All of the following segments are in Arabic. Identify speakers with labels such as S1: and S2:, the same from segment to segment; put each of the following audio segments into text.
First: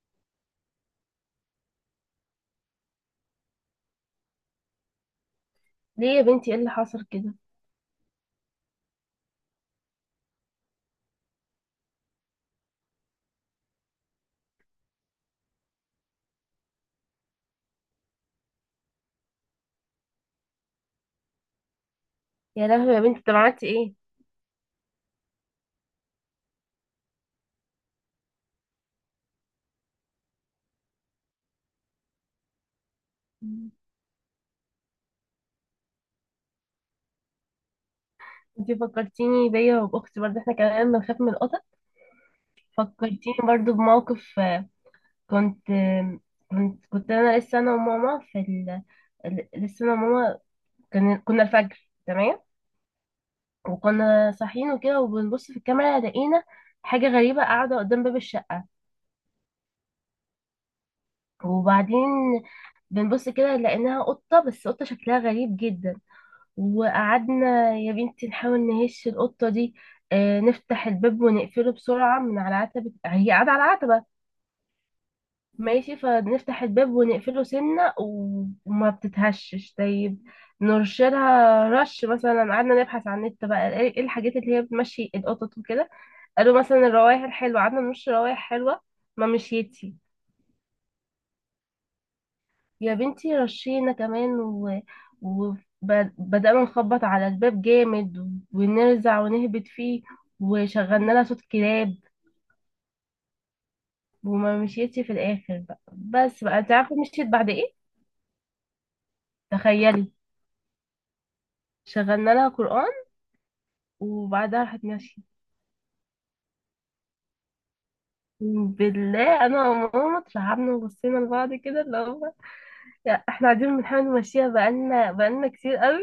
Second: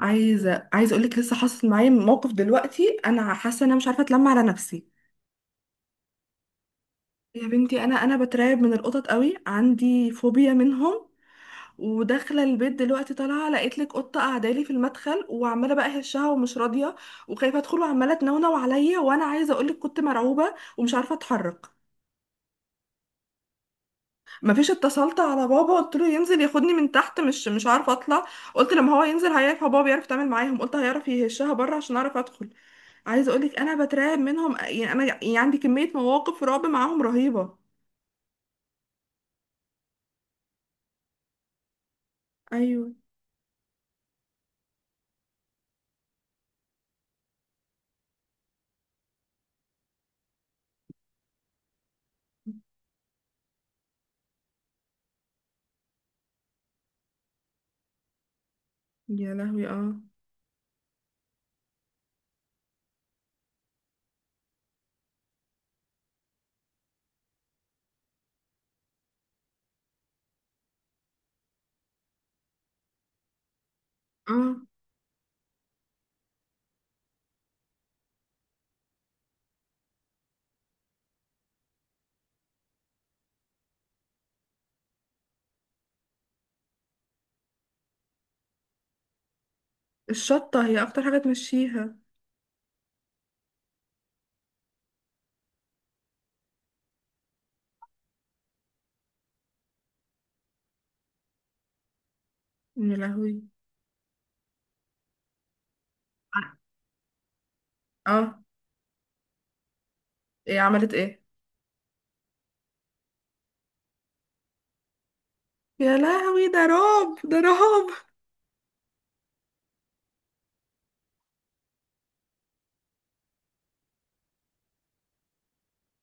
S1: عايزه اقول لك لسه حاصل معايا موقف دلوقتي. انا حاسه ان انا مش عارفه اتلم على نفسي.
S2: ليه يا بنتي، ايه اللي حصل كده؟
S1: يا بنتي انا بترعب من القطط قوي، عندي فوبيا منهم. وداخله البيت دلوقتي طالعه لقيت لك قطه قاعده لي في المدخل، وعماله بقى هشها ومش راضيه، وخايفه ادخل وعماله تنونو عليا، وانا عايزه اقول لك كنت مرعوبه ومش عارفه اتحرك.
S2: يا لهوي يا بنتي، طب عملتي ايه؟
S1: مفيش، اتصلت على بابا قلت له ينزل ياخدني من تحت، مش عارفه اطلع. قلت لما هو ينزل هيعرف، هو بابا بيعرف يتعامل معاهم، قلت هيعرف يهشها بره عشان اعرف ادخل. عايزه اقولك
S2: مم.
S1: انا بترعب منهم، يعني انا يعني عندي كميه مواقف رعب معاهم رهيبه.
S2: انتي فكرتيني بيا وباختي، برضه احنا كمان بنخاف من القطط.
S1: ايوه.
S2: فكرتيني برضه بموقف. كنت آه، كنت كنت انا وماما لسه انا وماما كنا الفجر تمام. وكنا صاحيين وكده، وبنبص في الكاميرا لقينا حاجة غريبة قاعدة قدام باب الشقة.
S1: يا لهوي اه.
S2: وبعدين بنبص كده لقيناها قطة، بس قطة شكلها غريب جدا. وقعدنا يا بنتي نحاول نهش القطة دي. نفتح الباب ونقفله بسرعة من على عتبة، هي قاعدة على عتبة.
S1: اه.
S2: ماشي، فنفتح الباب ونقفله سنة و- وما بتتهشش. طيب، نرشلها رش مثلا. قعدنا نبحث على النت بقى إيه الحاجات اللي هي بتمشي القطط وكده. قالوا مثلا الروايح الحلوة، قعدنا نرش روايح حلوة. ما مشيتش.
S1: الشطه هي اكتر حاجه تمشيها.
S2: يا بنتي رشينا كمان وبدأنا نخبط على الباب جامد، ونرزع ونهبط فيه. وشغلنا لها صوت كلاب.
S1: يا لهوي.
S2: وما مشيتش في الآخر بقى، بس بقى انت عارفة مشيت بعد ايه؟
S1: اه.
S2: تخيلي.
S1: ايه عملت ايه؟
S2: شغلنا لها قرآن، وبعدها راحت ماشية.
S1: يا لهوي ده رعب ده رعب.
S2: بالله انا وماما اترعبنا وبصينا لبعض كده، اللي هو لا، احنا قاعدين بنحاول نمشيها بقالنا كتير قوي.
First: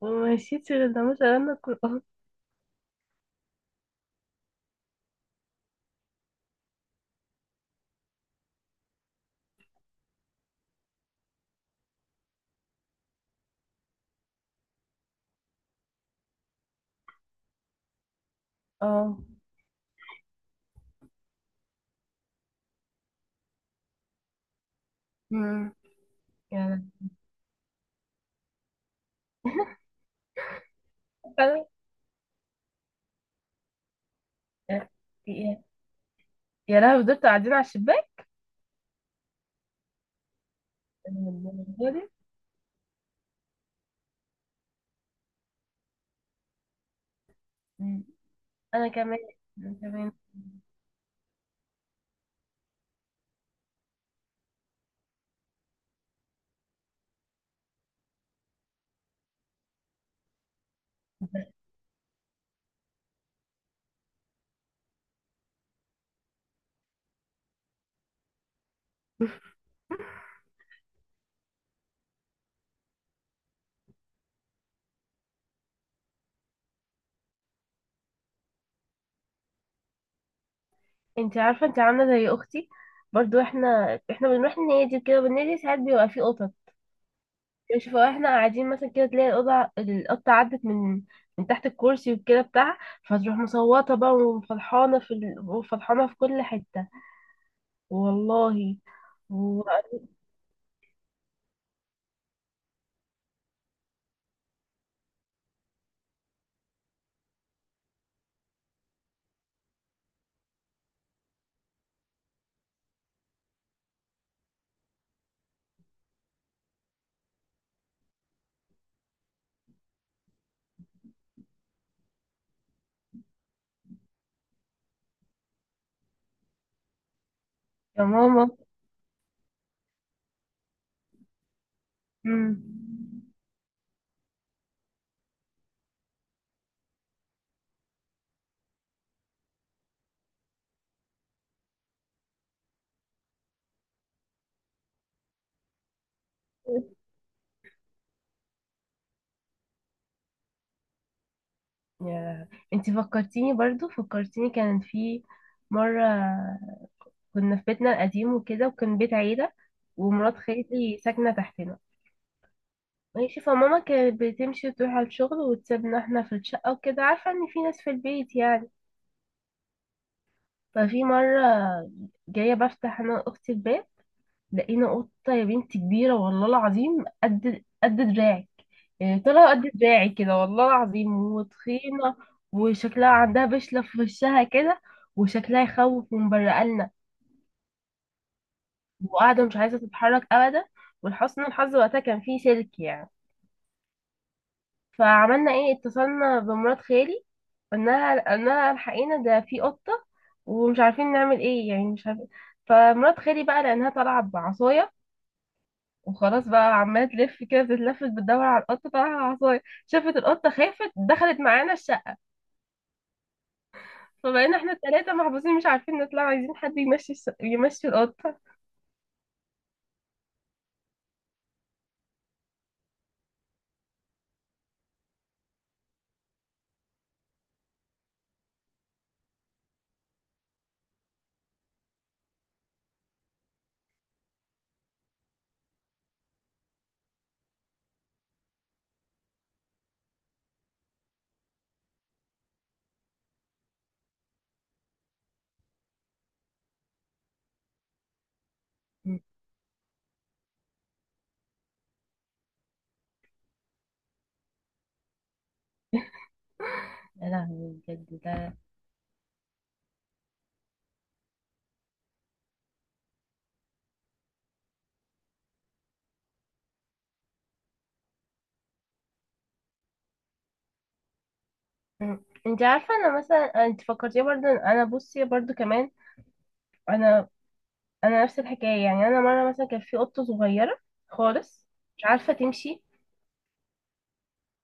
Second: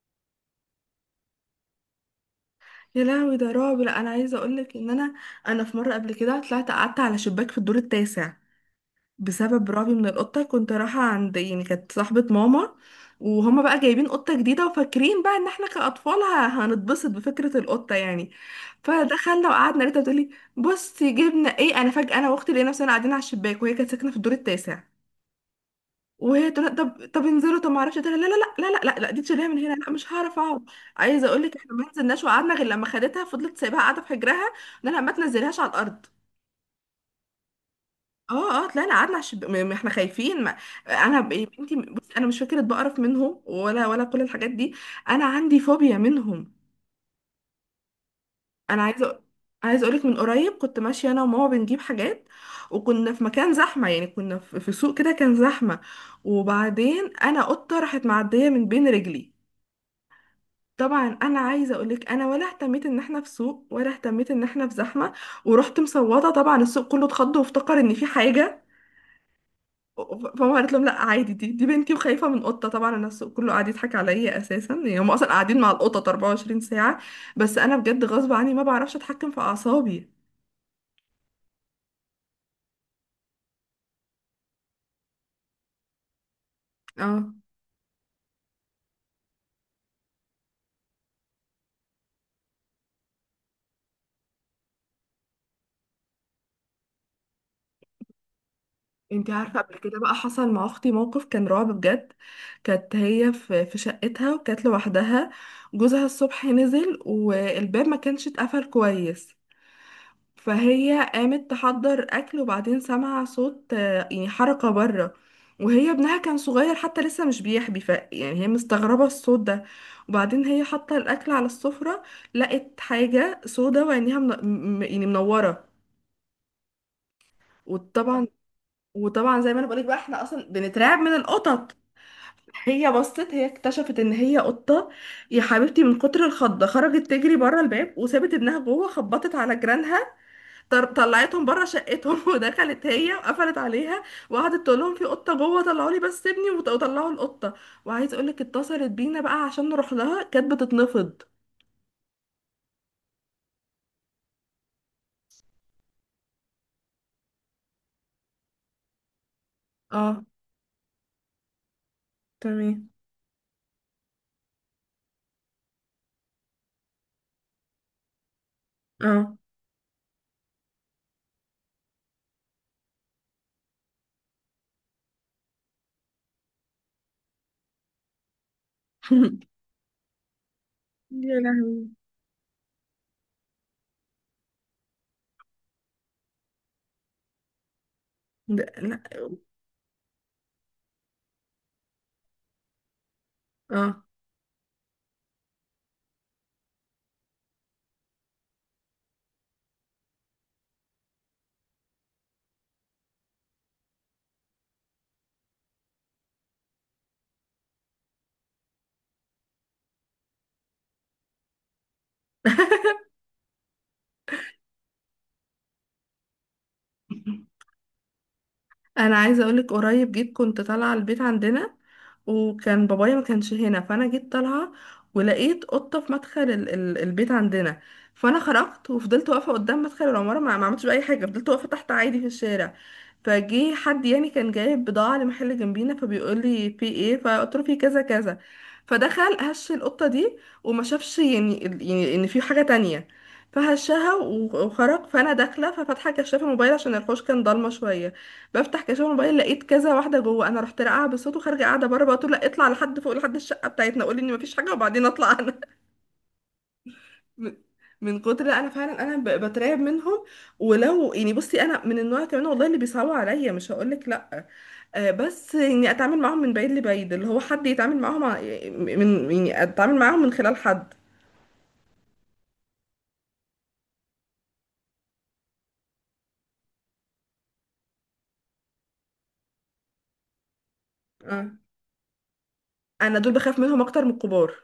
S2: ومشيتش غير لما شغلنا القرآن.
S1: يا لهوي ده رعب. لا انا عايزه اقولك ان انا، انا في مره قبل كده طلعت قعدت على شباك في الدور التاسع بسبب رعبي من القطة. كنت رايحة عند يعني كانت صاحبة ماما، وهما بقى جايبين قطة جديدة وفاكرين بقى ان احنا كأطفال هنتبسط بفكرة القطة يعني.
S2: اه.
S1: فدخلنا وقعدنا لقيتها بتقولي بصي جبنا ايه. انا فجأة انا واختي لقينا نفسنا قاعدين على الشباك، وهي كانت ساكنة في الدور التاسع.
S2: مم.
S1: وهي تقول
S2: يعني.
S1: طب طب انزلوا، طب ما اعرفش، لا لا لا، لا لا لا، لا دي تشيليها من هنا، لا مش هعرف اقعد. عايزه اقول لك احنا ما نزلناش وقعدنا غير لما خدتها، فضلت سايباها قاعده في حجرها، ان
S2: يا
S1: انا ما تنزلهاش على الارض.
S2: يا لهوي، دول قاعدين على الشباك.
S1: اه اه طلعنا قعدنا على احنا خايفين ما... انا
S2: أنا
S1: يا بنتي
S2: بالنسبة لي-
S1: بصي انا مش فكره بقرف منهم ولا كل الحاجات دي. انا عندي فوبيا منهم.
S2: مم.
S1: انا
S2: أنا
S1: عايزه
S2: كمان، أنا
S1: عايزه اقولك
S2: كمان.
S1: من قريب كنت ماشيه انا وماما بنجيب حاجات، وكنا في مكان زحمه، يعني كنا في سوق كده كان زحمه. وبعدين انا قطه راحت معديه من بين رجلي. طبعا انا عايزه اقولك انا ولا اهتميت ان احنا في سوق ولا اهتميت ان احنا في زحمه، ورحت مصوته. طبعا السوق كله اتخض وافتكر ان في حاجه. فماما قالت لهم لا عادي، دي بنتي وخايفه من قطه. طبعا الناس كله قاعد يضحك عليا اساسا، يعني هم اصلا قاعدين مع القطط 24 ساعه. بس انا بجد غصب عني ما بعرفش اتحكم في اعصابي.
S2: انت عارفة، انت عاملة زي أختي. برضو احنا بنروح النادي وكده، والنادي ساعات بيبقى فيه قطط.
S1: اه.
S2: شوف، احنا قاعدين مثلا كده تلاقي القطة عدت من تحت الكرسي وكده بتاعها. فتروح مصوتة بقى وفرحانة في كل حتة. والله.
S1: انتي عارفه
S2: و...
S1: قبل كده بقى حصل مع اختي موقف كان رعب بجد. كانت هي في شقتها وكانت لوحدها. جوزها الصبح نزل والباب ما كانش اتقفل كويس، فهي قامت تحضر اكل، وبعدين سمع صوت يعني حركه بره. وهي ابنها كان صغير حتى لسه مش بيحبي، ف يعني هي مستغربه الصوت ده. وبعدين هي حاطه الاكل على السفره، لقت حاجه سودا وعينيها يعني منوره.
S2: يا
S1: وطبعا،
S2: ماما.
S1: وطبعا زي ما انا بقولك بقى احنا اصلا بنترعب من القطط.
S2: مم.
S1: هي بصت، هي اكتشفت ان هي قطه. يا حبيبتي من كتر الخضه خرجت تجري بره الباب وسابت ابنها جوه، خبطت على جيرانها، طلعتهم بره شقتهم ودخلت هي وقفلت عليها، وقعدت تقول لهم في قطه جوه طلعوا لي بس ابني وطلعوا القطه. وعايز اقول لك اتصلت بينا بقى عشان نروح لها كانت بتتنفض.
S2: يا انتي، فكرتيني برضو فكرتيني كان في مرة. كنا في بيتنا القديم وكده، وكان بيت عيلة.
S1: اه.
S2: ومرات خالي ساكنة تحتنا.
S1: تمام.
S2: ماشي، فماما كانت بتمشي وتروح على الشغل وتسيبنا احنا في الشقة وكده، عارفة ان في ناس في البيت يعني.
S1: اه.
S2: ففي مرة، جاية بفتح انا واختي الباب، لقينا قطة يا بنتي كبيرة، والله العظيم، قد دراعي. يعني طلع قد دراعي كده، والله العظيم،
S1: يا لهوي.
S2: وتخينة. وشكلها عندها بشلة في وشها كده، وشكلها يخوف من بره قالنا.
S1: ده- لا.
S2: وقاعدة مش عايزة تتحرك أبدا. ولحسن الحظ وقتها كان فيه سلك يعني.
S1: اه.
S2: فعملنا ايه؟ اتصلنا بمرات خالي، قلناها الحقينا ده في قطة، ومش عارفين نعمل ايه، يعني مش عارفين. فمرات خالي بقى، لأنها طالعة بعصاية وخلاص بقى عمالة تلف كده، بتتلفت بتدور على القطة، طالعة على العصاية، شافت القطة خافت، دخلت معانا. فبقينا احنا التلاتة محبوسين، مش عارفين نطلع، عايزين حد يمشي يمشي القطة.
S1: انا عايزه اقولك قريب جيت كنت طالعه البيت عندنا، وكان بابايا ما كانش هنا، فانا جيت طالعه ولقيت قطه في مدخل ال البيت عندنا. فانا خرجت وفضلت واقفه قدام مدخل العماره، ما عملتش باي حاجه، فضلت واقفه تحت عادي في الشارع. فجه حد يعني كان جايب بضاعه لمحل جنبينا فبيقول لي في ايه، فقلت له في كذا كذا. فدخل هش القطه دي وما شافش، يعني ان في حاجه تانية. فهشها و- وخرج. فانا داخله ففاتحه كشاف الموبايل عشان الحوش كان ضلمه شويه. بفتح كشاف الموبايل لقيت كذا واحده جوه، انا رحت راقعه بالصوت وخارجه قاعده بره بقول لا اطلع لحد فوق، لحد الشقه بتاعتنا قولي ان مفيش حاجه وبعدين اطلع انا.
S2: يا
S1: من،
S2: لهوي،
S1: من
S2: بجد
S1: كتر،
S2: ده.
S1: لا انا فعلا انا بترعب منهم. ولو يعني بصي انا من النوع كمان والله اللي بيصعبوا عليا مش هقولك لا، آه، بس اني اتعامل معاهم من بعيد لبعيد، اللي هو حد يتعامل معاهم من يعني اتعامل معاهم من خلال حد.
S2: مم. انت عارفة، انا مثلا انت فكرتيني برضه إن انا، بصي برضه كمان. انا انا نفس الحكاية. يعني انا مرة مثلا كان في قطة صغيرة
S1: آه.
S2: خالص، مش عارفة تمشي.
S1: انا دول بخاف منهم اكتر من الكبار.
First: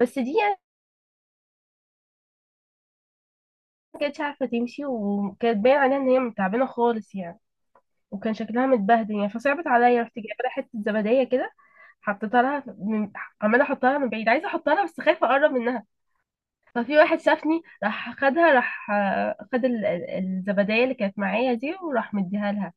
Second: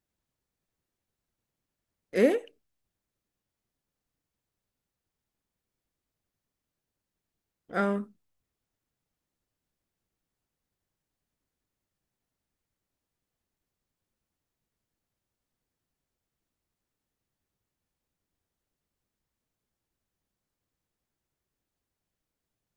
S2: بس دي يعني
S1: ايه.
S2: ما كانتش عارفة تمشي، وكانت باين عليها ان هي تعبانة خالص يعني،
S1: اه.
S2: وكان شكلها متبهدل يعني. فصعبت عليا، رحت جايبة لها حتة زبدية كده، حطيتها لها من، عمالة احطها لها من بعيد، عايزة احطها لها بس خايفة اقرب منها. ففي واحد شافني راح خدها، راح خد الزبدية اللي كانت معايا دي، وراح مديها لها.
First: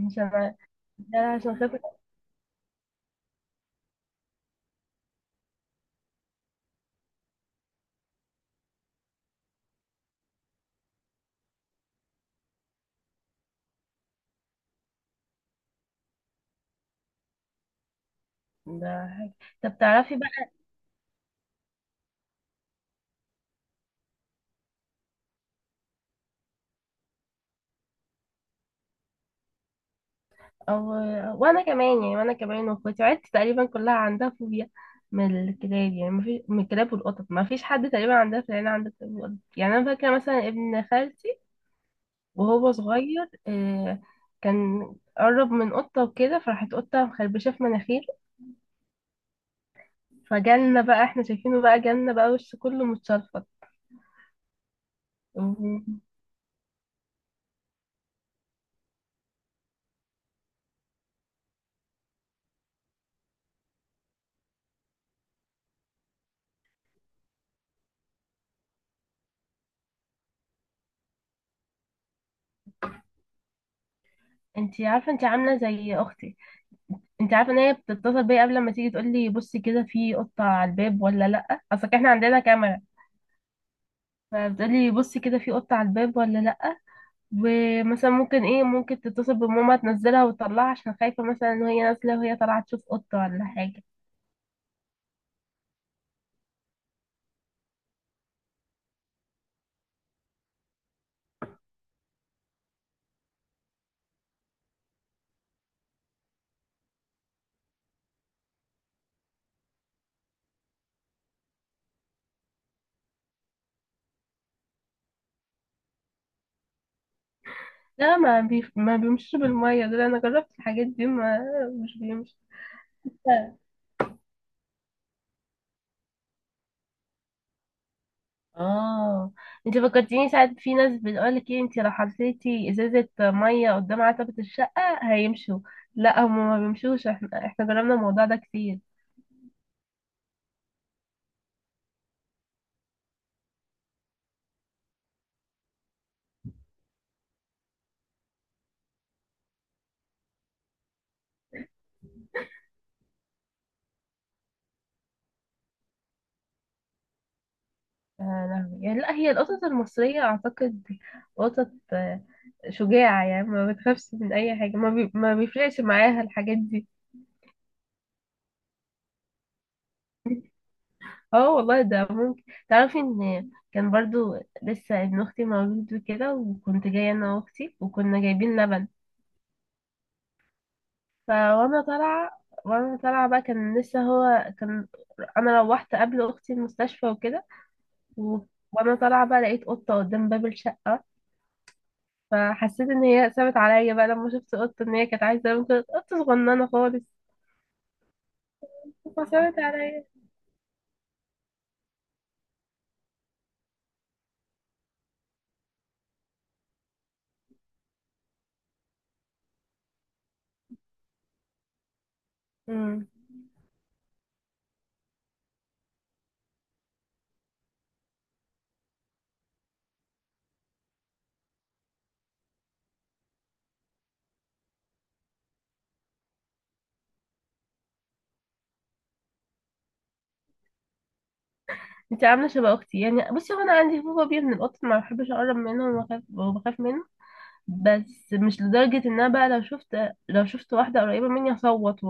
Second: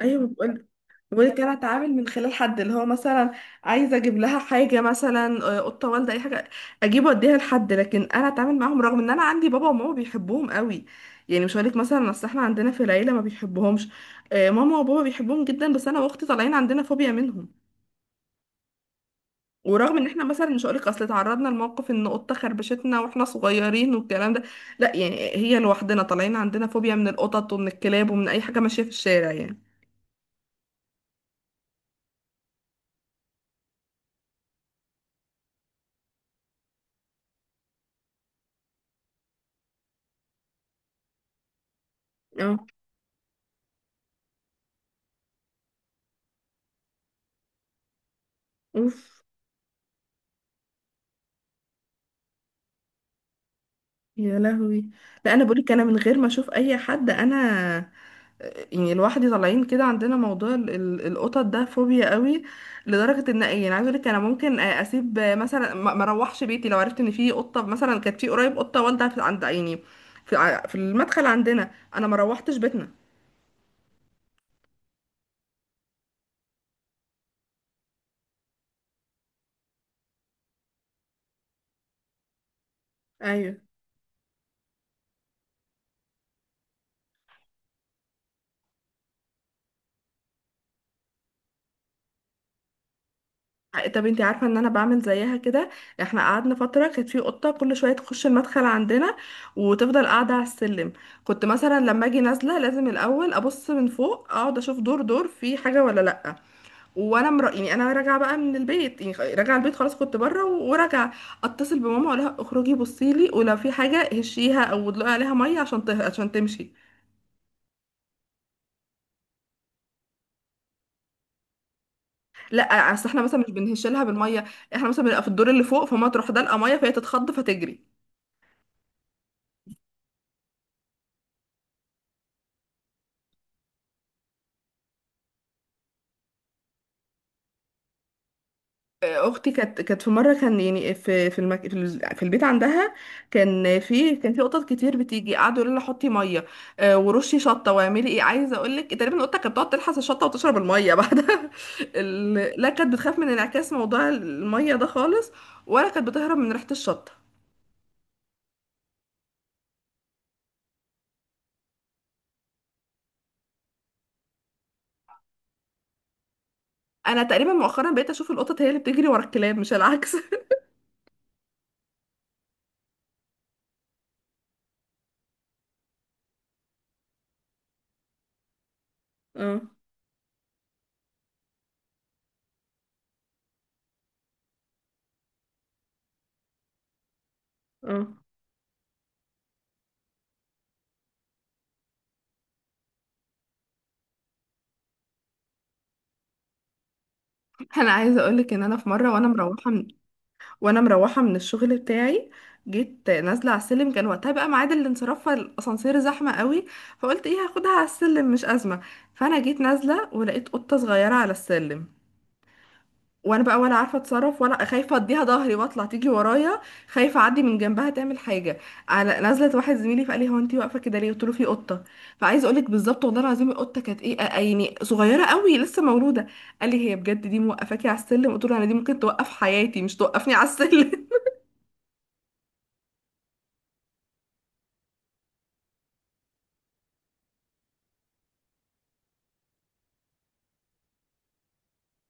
S1: ايوه.
S2: ده
S1: وكان
S2: عشان خاطر.
S1: اتعامل من خلال حد، اللي هو مثلا عايزه اجيب لها حاجه مثلا، قطه والده اي حاجه، اجيب واديها لحد، لكن انا اتعامل معاهم، رغم ان انا عندي بابا وماما بيحبوهم قوي. يعني مش هقولك مثلا اصل احنا عندنا في العيله ما بيحبوهمش، ماما وبابا بيحبوهم جدا، بس انا واختي طالعين عندنا فوبيا منهم.
S2: ده طب
S1: ورغم ان
S2: تعرفي
S1: احنا مثلا
S2: بقى.
S1: مش هقولك اصل اتعرضنا لموقف ان قطه خربشتنا واحنا صغيرين والكلام ده، لا يعني هي لوحدنا طالعين عندنا فوبيا من القطط ومن الكلاب ومن اي حاجه ماشيه في الشارع يعني.
S2: أو... وانا كمان يعني، وانا كمان واخواتي عيلتي تقريبا كلها عندها فوبيا من الكلاب. يعني ما فيش من الكلاب والقطط، ما فيش حد تقريبا عندها في العيله عنده كلاب وقطط. يعني انا فاكره مثلا ابن خالتي
S1: اه.
S2: وهو صغير، آه، كان قرب من قطه وكده، فراحت قطه مخربشه في مناخيره.
S1: اوف.
S2: فجالنا بقى، احنا شايفينه بقى، جالنا بقى وش كله متشرفط.
S1: يا لهوي. لا انا بقولك
S2: و-
S1: انا من غير ما اشوف اي حد، انا يعني لوحدي طالعين كده عندنا موضوع القطط ده فوبيا قوي. لدرجه ان يعني عايزه اقولك انا ممكن اسيب مثلا، ما اروحش بيتي لو عرفت ان في قطه. مثلا كانت في قريب قطه والده في عند عيني، في في المدخل عندنا، انا ما روحتش بيتنا.
S2: انتي عارفه، انتي عامله زي اختي. انتي عارفه ان هي بتتصل بيا قبل ما تيجي تقول لي بصي كده، في قطه على الباب ولا لا، اصل احنا عندنا كاميرا.
S1: ايوه.
S2: فبتقول لي بصي كده في قطه على الباب ولا لا. ومثلا ممكن ايه، ممكن تتصل بماما تنزلها وتطلعها، عشان خايفه مثلا ان هي نازله، وهي طالعه تشوف قطه ولا حاجه.
S1: طب انتي عارفه ان انا بعمل زيها كده. احنا قعدنا فتره كانت في قطه كل شويه تخش المدخل عندنا وتفضل قاعده على السلم، كنت مثلا لما اجي نازله لازم الاول ابص من فوق، اقعد اشوف دور في حاجه ولا لا. يعني انا راجعه بقى من البيت، يعني راجعه البيت خلاص كنت بره و- وراجعه. اتصل بماما اقول لها اخرجي بصي لي ولو في حاجه هشيها او ادلقي عليها ميه عشان عشان تمشي.
S2: لا، ما بيمشيش بالميه ده. انا جربت الحاجات دي ما، مش بيمشي.
S1: لا اصل احنا مثلا مش بنهش لها بالميه، احنا مثلا بنبقى في الدور اللي فوق، فما تروح دلقه ميه فهي تتخض فتجري.
S2: اه، انت فكرتيني، ساعات في ناس بتقولك ايه، انت لو حطيتي ازازة مية قدام عتبة الشقة هيمشوا. لا، هم ما بيمشوش، احنا جربنا الموضوع ده كتير.
S1: اختي كانت في مره كان يعني في في في البيت عندها، كان في، كان في قطط كتير بتيجي، قعدوا يقولوا لها حطي ميه، ورشي شطه واعملي ايه. عايزه اقول لك تقريبا القطه كانت بتقعد تلحس الشطه وتشرب الميه بعدها ال... لا كانت بتخاف من انعكاس موضوع الميه ده خالص، ولا كانت بتهرب من ريحه الشطه.
S2: آه لا. يعني لا، هي القطط المصرية اعتقد قطط شجاعة، يعني ما بتخافش من اي حاجة، ما بيفرقش معاها الحاجات دي.
S1: انا تقريبا مؤخرا بقيت اشوف القطط هي اللي بتجري ورا الكلاب مش العكس.
S2: اه، والله ده ممكن. تعرفي ان كان برضو لسه ابن اختي مولود وكده، وكنت جاية انا واختي وكنا جايبين لبن.
S1: اه.
S2: فوانا طالعة، وانا طالعة بقى كان لسه هو كان. انا روحت قبل اختي المستشفى وكده،
S1: اه.
S2: و... وانا طالعة بقى لقيت قطة قدام باب الشقة. فحسيت ان هي سابت عليا بقى، لما شفت قطة ان هي كانت عايزة، ممكن قطة صغننة خالص،
S1: انا عايزه اقول لك ان انا في مره وانا
S2: فسابت
S1: مروحه،
S2: عليا.
S1: وانا مروحه من الشغل بتاعي، جيت نازله على السلم، كان وقتها بقى ميعاد الانصراف فالاسانسير زحمه قوي، فقلت ايه هاخدها على السلم مش ازمه. فانا جيت نازله ولقيت قطه صغيره على السلم.
S2: امم
S1: وانا بقى ولا عارفه اتصرف، ولا خايفه اديها ظهري واطلع تيجي ورايا، خايفه اعدي من جنبها تعمل حاجه. على نزلت واحد زميلي فقال لي هو انت واقفه كده ليه، قلت له في قطه. فعايزه اقول لك بالظبط والله العظيم القطه كانت ايه يعني صغيره قوي لسه مولوده. قال لي هي بجد دي موقفاكي على السلم، قلت له انا دي ممكن توقف حياتي مش توقفني على السلم.
S2: انت عاملة شبه اختي، يعني بصي هو انا عندي فوبيا بيه من القطط، ما بحبش اقرب منه وبخاف وبخاف منه. بس مش لدرجة ان انا بقى لو شفت، لو شفت واحدة قريبة مني هصوت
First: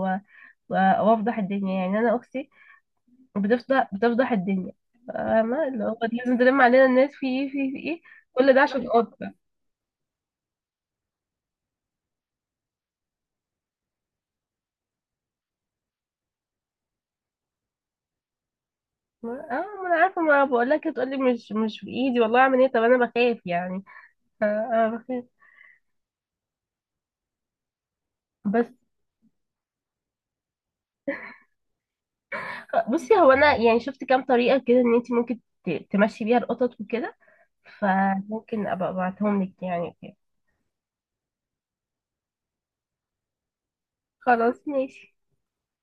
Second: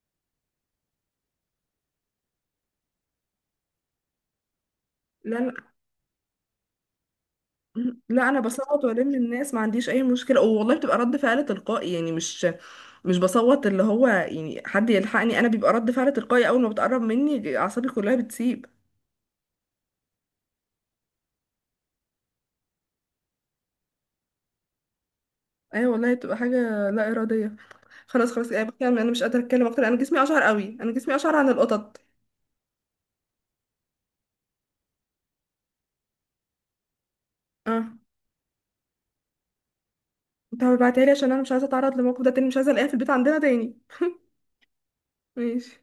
S2: و- وافضح الدنيا، يعني انا اختي وبتفضح الدنيا،
S1: لا لا.
S2: فاهمة، اللي هو لازم تلم علينا الناس في ايه في إيه، في ايه.
S1: لا انا
S2: كل ده
S1: بصوت
S2: عشان
S1: والم
S2: قطة.
S1: الناس ما عنديش اي مشكله والله، بتبقى رد فعل تلقائي يعني، مش مش بصوت اللي هو يعني حد يلحقني، انا بيبقى رد فعل تلقائي اول ما بتقرب مني اعصابي كلها بتسيب.
S2: اه، ما انا عارفة، ما بقول لك تقولي مش في ايدي والله، اعمل ايه، طب انا بخاف يعني. آه، آه، بخاف.
S1: ايوه والله بتبقى حاجه لا اراديه. خلاص خلاص يعني
S2: بس
S1: بتكلم انا مش قادره اتكلم اكتر، انا جسمي اشعر قوي، انا جسمي اشعر عن القطط.
S2: بصي، هو انا يعني شفت كام طريقة كده ان انت ممكن تمشي بيها القطط وكده.
S1: اه.
S2: فممكن ابقى ابعتهم لك يعني كده.
S1: انت هبعتها لي عشان انا مش عايزه اتعرض للموقف ده تاني، مش عايزه الاقيها في البيت عندنا تاني.
S2: خلاص ماشي.
S1: ماشي.